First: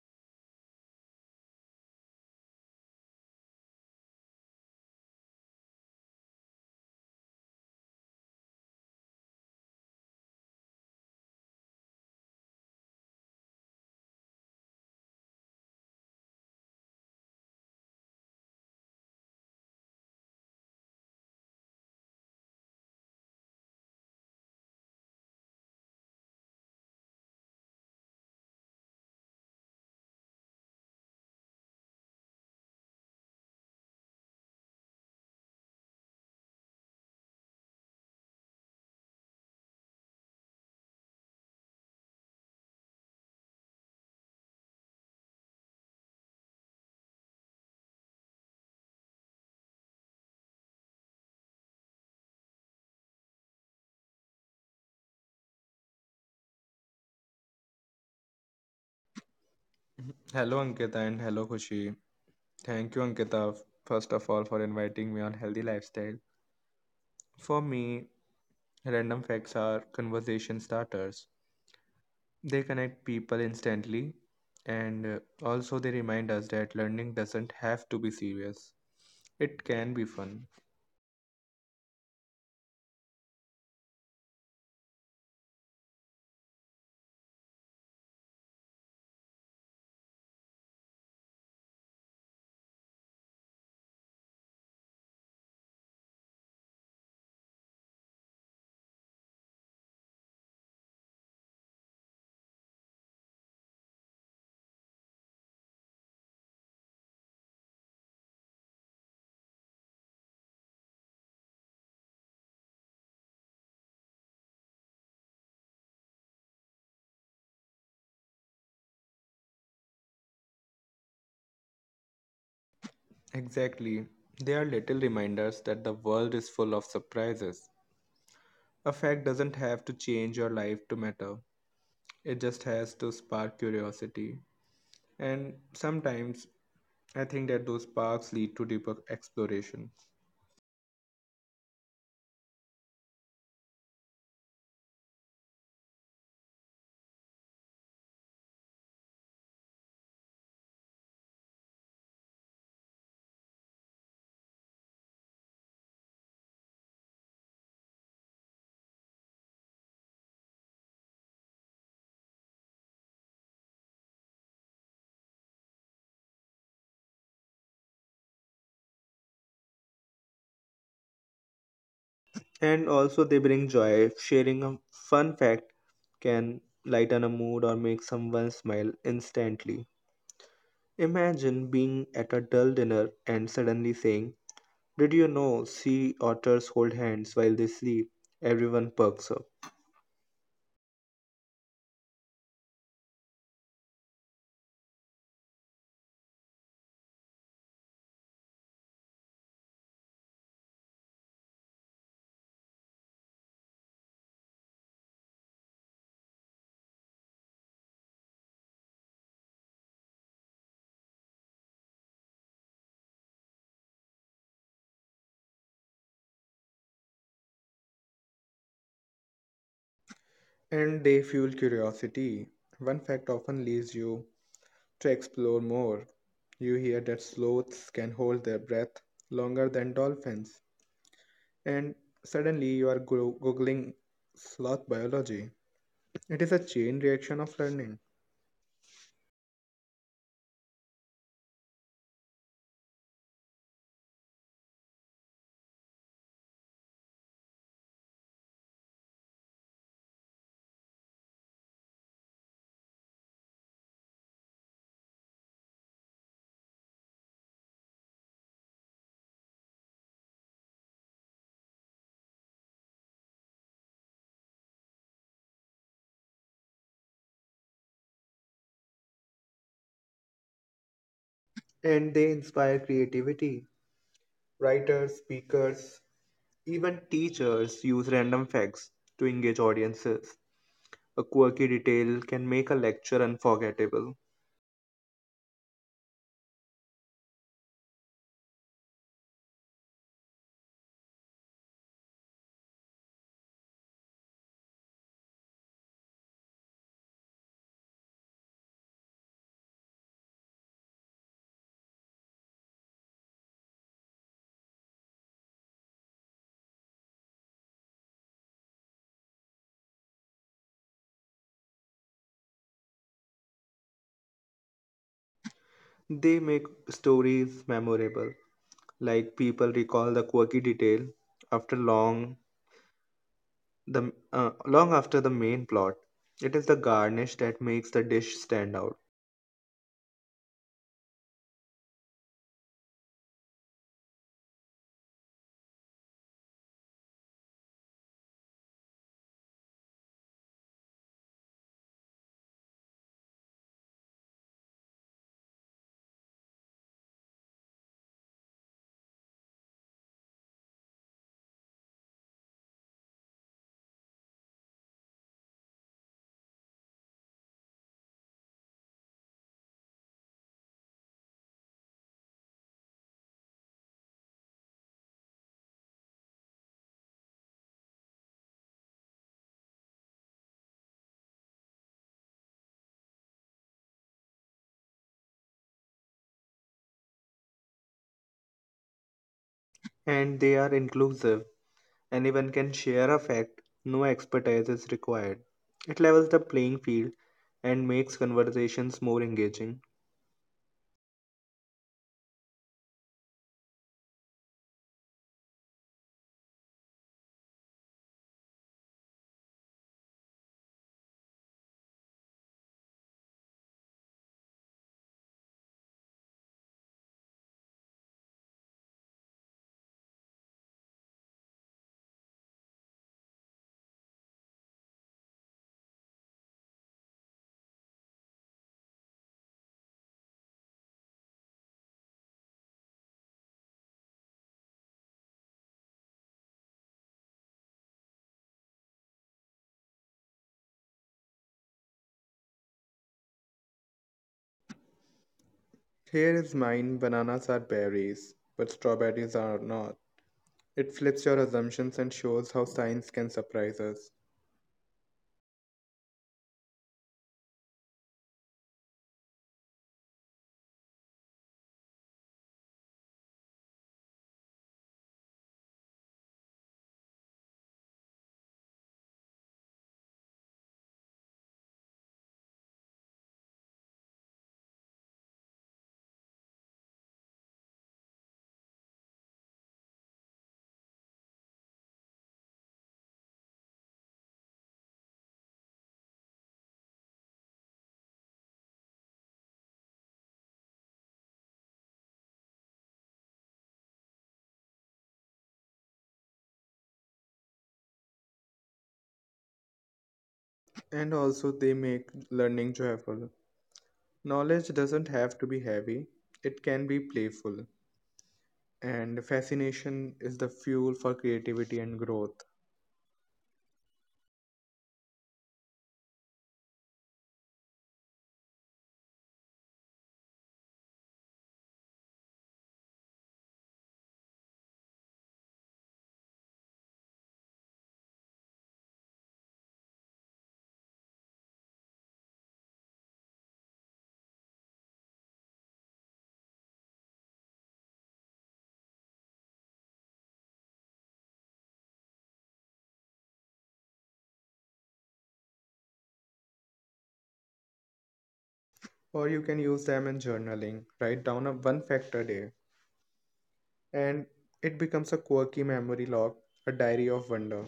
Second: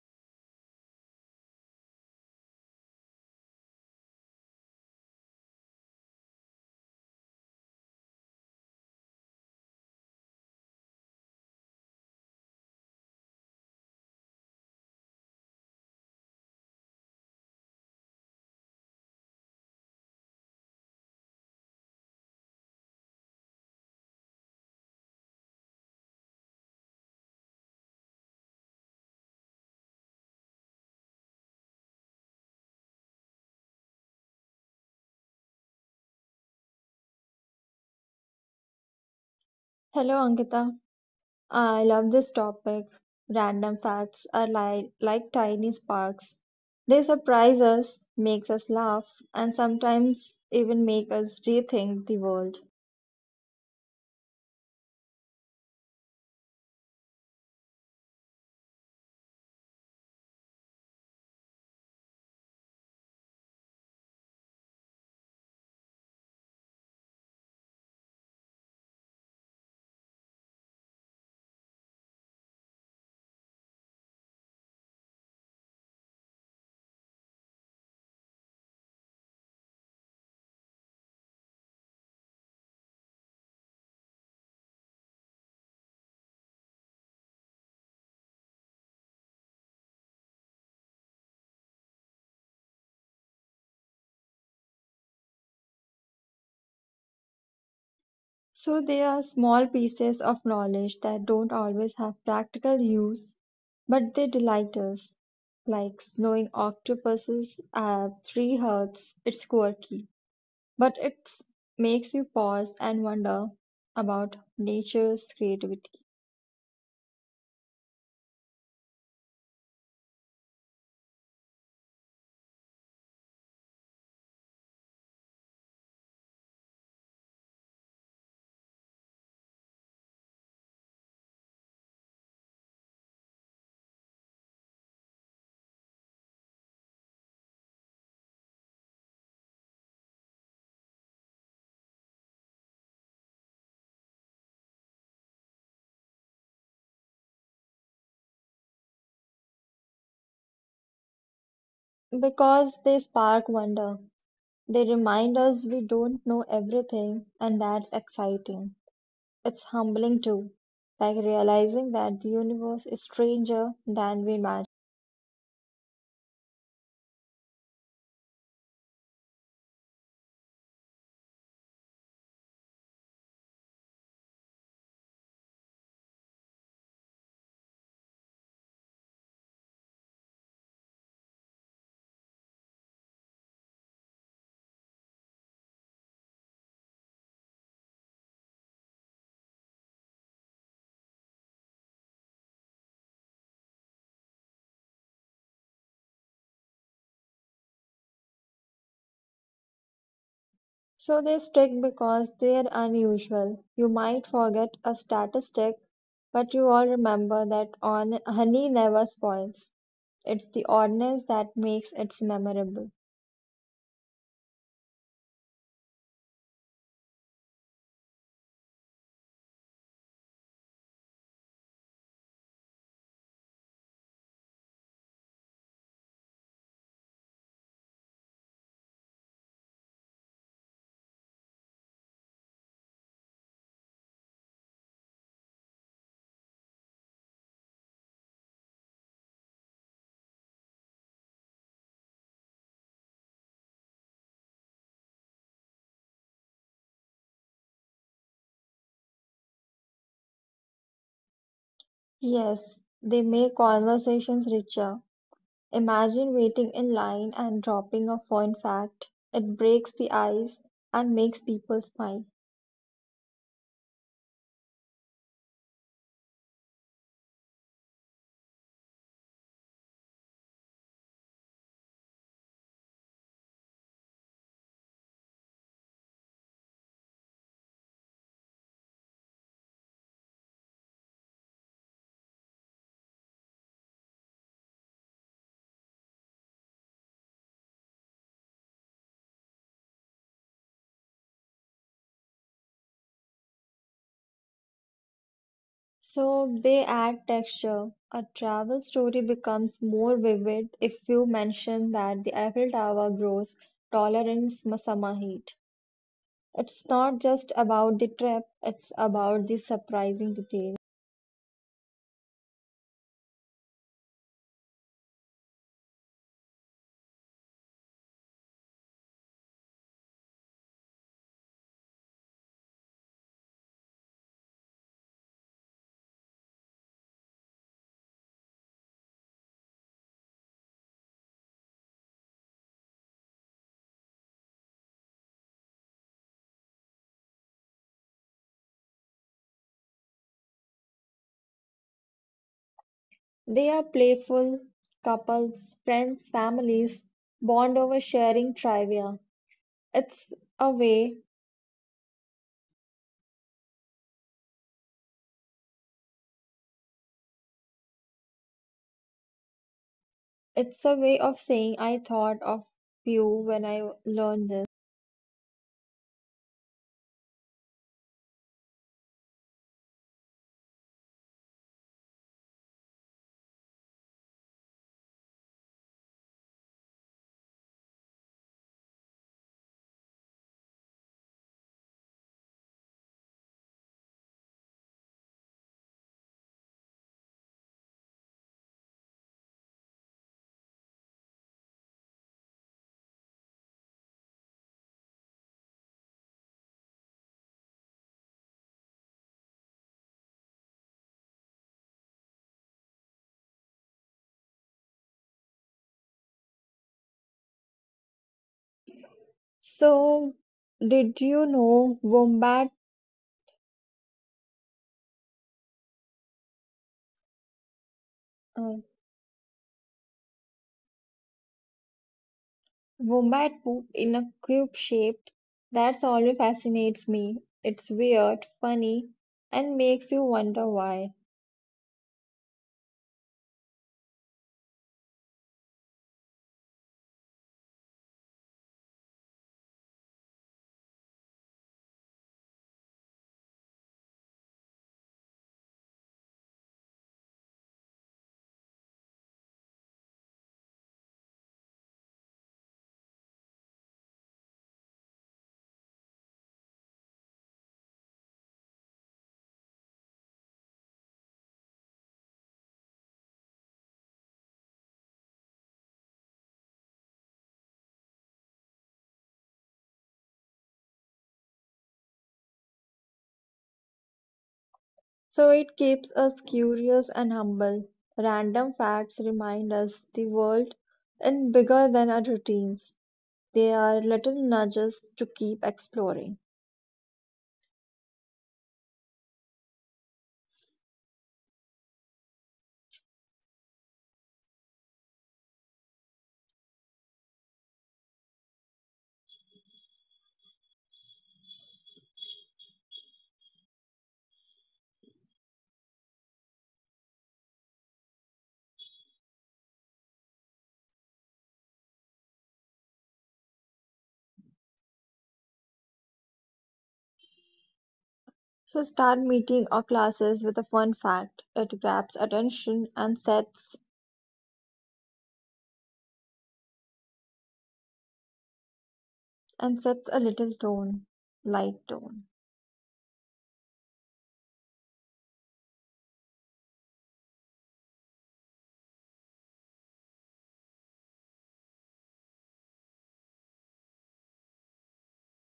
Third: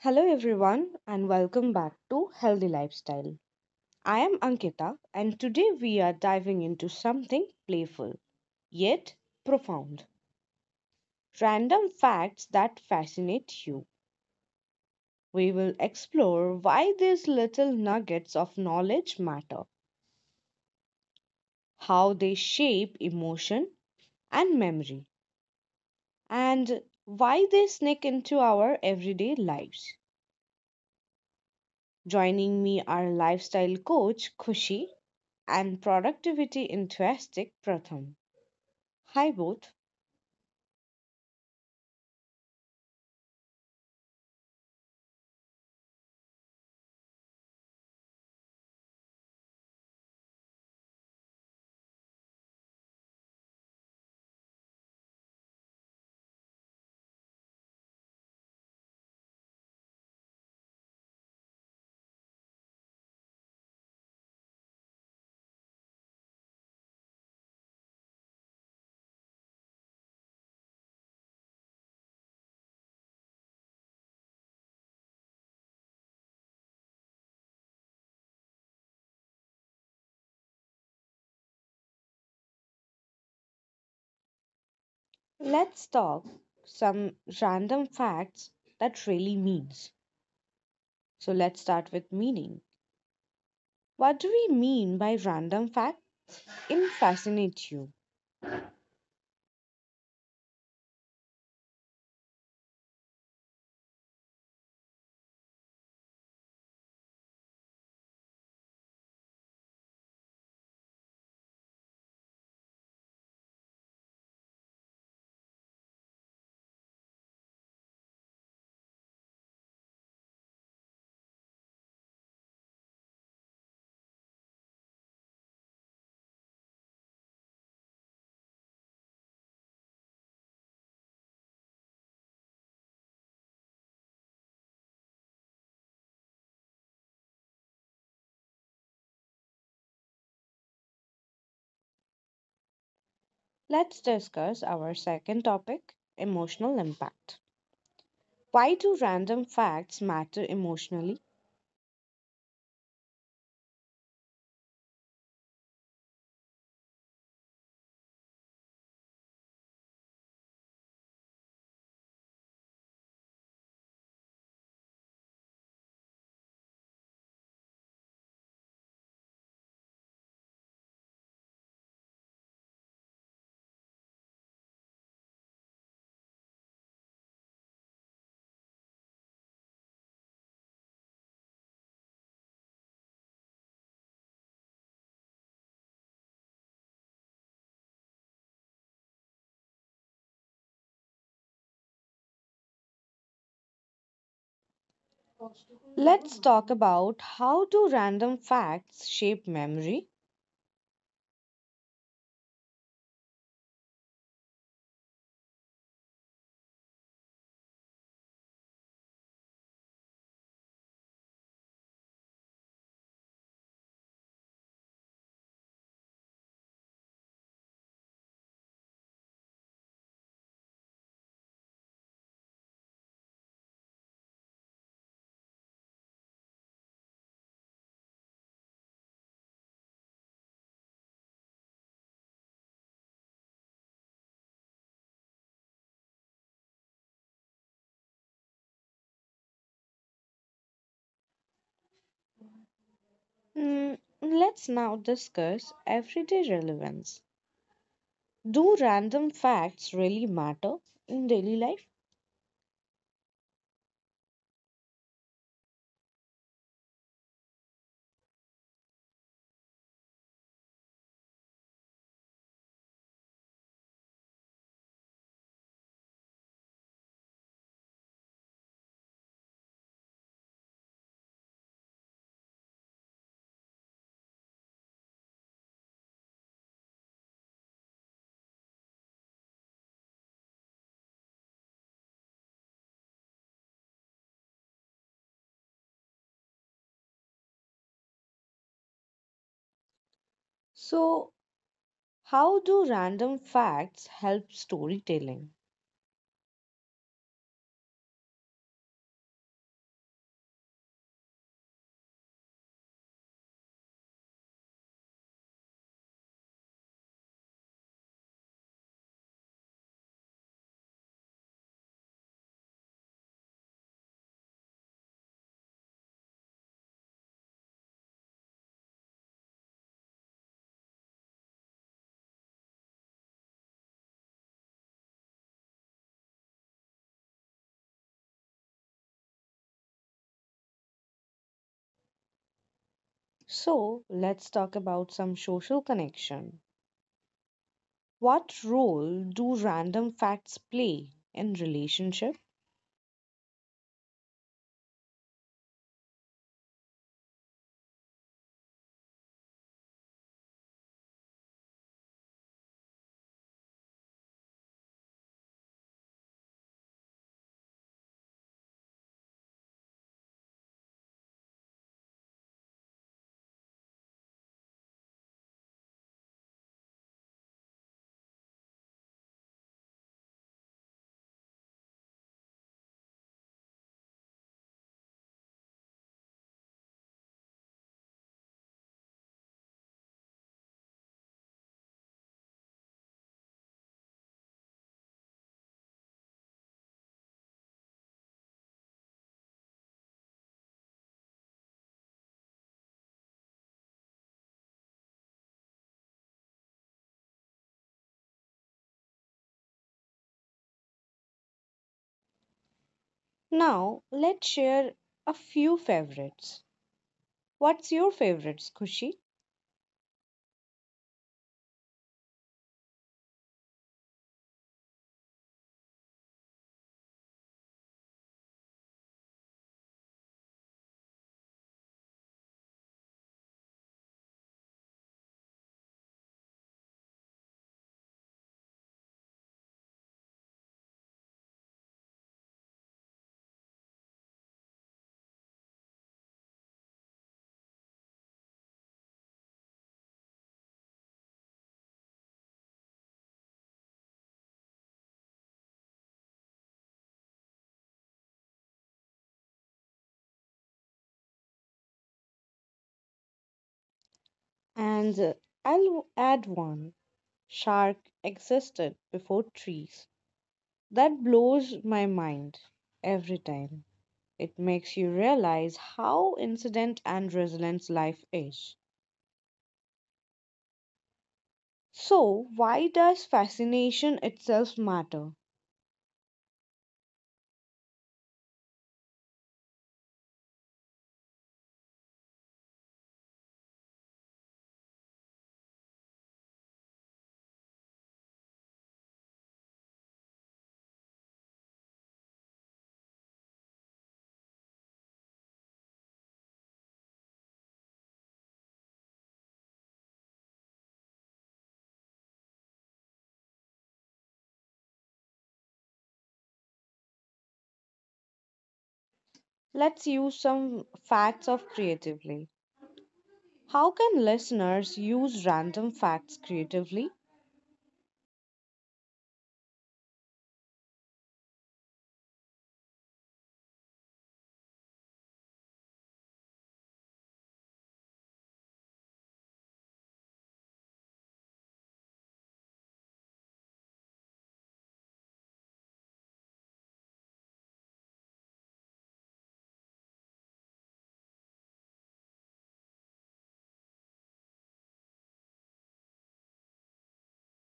Hello, everyone, and welcome back to Healthy Lifestyle. I am Ankita, and today we are diving into something playful yet profound random facts that fascinate you. We will explore why these little nuggets of knowledge matter, how they shape emotion and memory, and why they sneak into our everyday lives. Joining me are lifestyle coach Kushi and productivity enthusiastic Pratham. Hi both. Hello, Ankita. I love this topic. Random facts are li like tiny sparks. They surprise us, makes us laugh, and sometimes even make us rethink the world. Hello, Ankita, and hello, Khushi. Thank you, Ankita, first of all, for inviting me on Healthy Lifestyle. For me, random facts are conversation starters. They connect people instantly, and also they remind us that learning doesn't have to be serious. It can be fun. Let's talk some random facts that really means. So let's start with meaning. What do we mean by random fact in fascinate you? So they are small pieces of knowledge that don't always have practical use, but they delight us. Like knowing octopuses have three hearts, it's quirky, but it makes you pause and wonder about nature's creativity. Exactly. They are little reminders that the world is full of surprises. A fact doesn't have to change your life to matter, it just has to spark curiosity. And sometimes I think that those parks lead to deeper exploration. Let's discuss our second topic, emotional impact. Why do random facts matter emotionally? Because they spark wonder. They remind us we don't know everything, and that's exciting. It's humbling too, like realizing that the universe is stranger than we imagine. And also, they bring joy. Sharing a fun fact can lighten a mood or make someone smile instantly. Imagine being at a dull dinner and suddenly saying, "Did you know sea otters hold hands while they sleep?" Everyone perks up. Let's talk about how do random facts shape memory. So they stick because they're unusual. You might forget a statistic, but you all remember that on honey never spoils. It's the oddness that makes it memorable. And they fuel curiosity. One fact often leads you to explore more. You hear that sloths can hold their breath longer than dolphins, and suddenly you are googling sloth biology. It is a chain reaction of learning. Mm, let's now discuss everyday relevance. Do random facts really matter in daily life? Yes, they make conversations richer. Imagine waiting in line and dropping a fun fact. It breaks the ice and makes people smile. And they inspire creativity. Writers, speakers, even teachers use random facts to engage audiences. A quirky detail can make a lecture unforgettable. So, how do random facts help storytelling? So they add texture. A travel story becomes more vivid if you mention that the Eiffel Tower grows taller in summer heat. It's not just about the trip, it's about the surprising details. They make stories memorable, like people recall the quirky detail after long the long after the main plot. It is the garnish that makes the dish stand out. So, let's talk about some social connection. What role do random facts play in relationship? They are playful, couples, friends, families bond over sharing trivia. It's a way It's a way of saying I thought of you when I learned this. And they are inclusive. Anyone can share a fact, no expertise is required. It levels the playing field and makes conversations more engaging. Now, let's share a few favorites. What's your favorites, Kushi? So, did you know wombat uh, wombat poop in a cube shape? That's always fascinates me. It's weird, funny, and makes you wonder why. Here is mine: bananas are berries, but strawberries are not. It flips your assumptions and shows how science can surprise us. And I'll add one. Shark existed before trees. That blows my mind every time. It makes you realize how incident and resilient life is. So, why does fascination itself matter? So it keeps us curious and humble. Random facts remind us the world is bigger than our routines. They are little nudges to keep exploring. And also, they make learning joyful. Knowledge doesn't have to be heavy, it can be playful. And fascination is the fuel for creativity and growth. Let's use some facts of creatively. How can listeners use random facts creatively? So start meeting or classes with a fun fact. It grabs attention and sets a little tone, light tone. Or you can use them in journaling. Write down a one fact a day, and it becomes a quirky memory log, a diary of wonder.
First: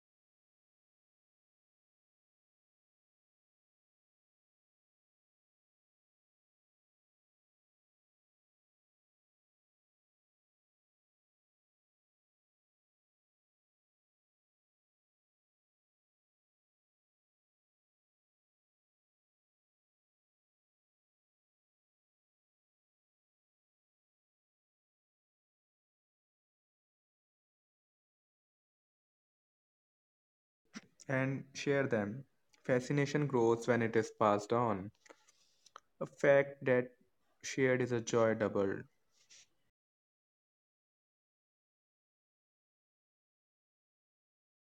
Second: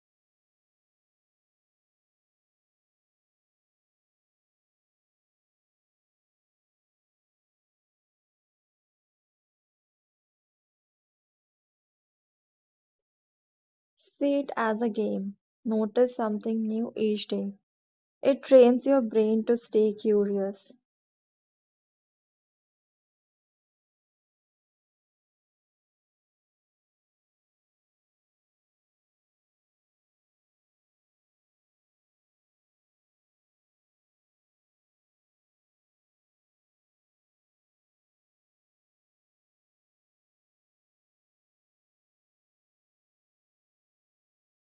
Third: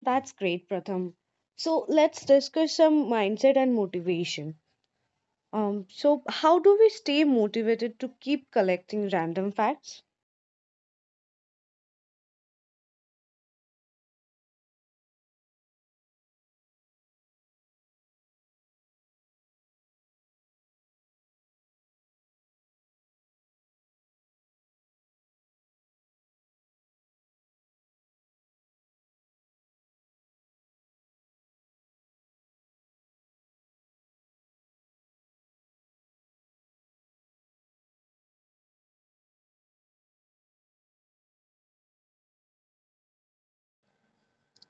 That's great, Pratham. So, let's discuss some mindset and motivation. So, how do we stay motivated to keep collecting random facts? See it as a game. Notice something new each day. It trains your brain to stay curious. And share them. Fascination grows when it is passed on. A fact that shared is a joy doubled.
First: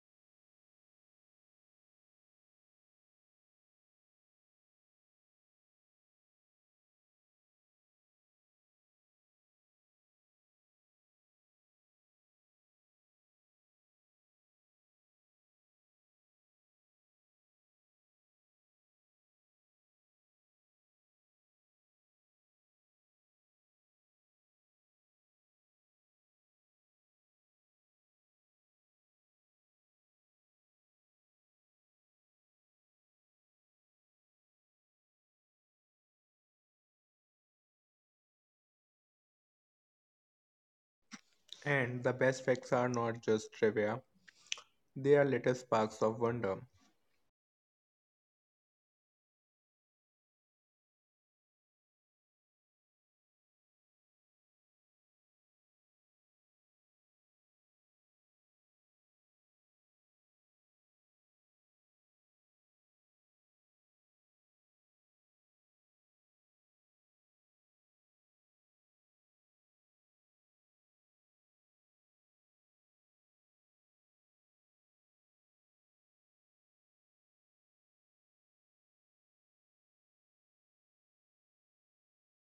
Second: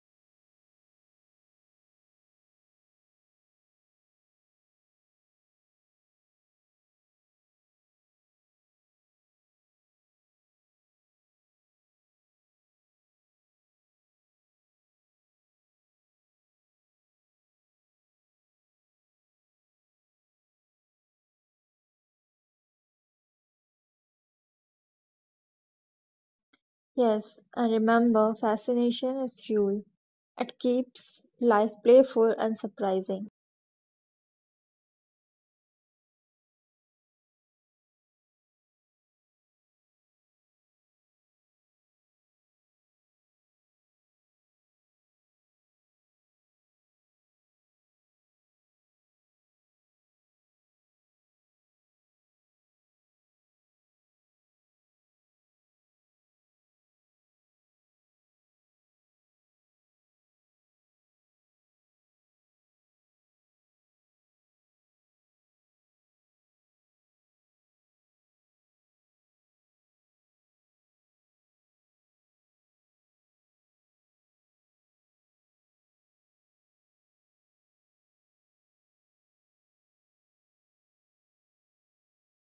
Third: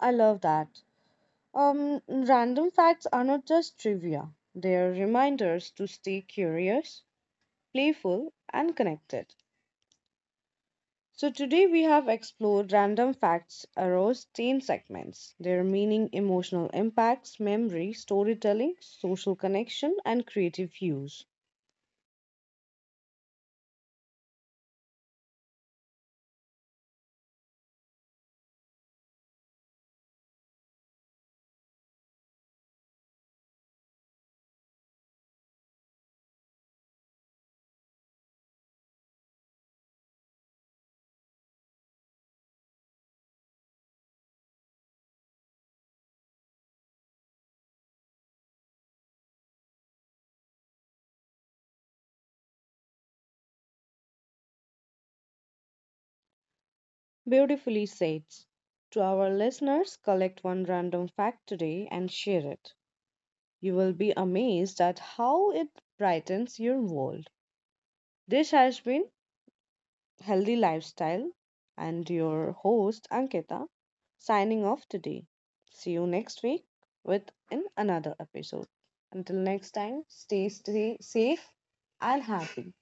I love that. Random facts are not just trivia, they are reminders to stay curious, playful, and connected. So, today we have explored random facts across 10 segments their meaning, emotional impacts, memory, storytelling, social connection, and creative use. Yes, and remember, fascination is fuel. It keeps life playful and surprising. And the best facts are not just trivia, they are little sparks of wonder. Beautifully said. To our listeners, collect one random fact today and share it. You will be amazed at how it brightens your world. This has been healthy lifestyle and your host Ankita signing off today. See you next week with in another episode. Until next time, stay safe and happy.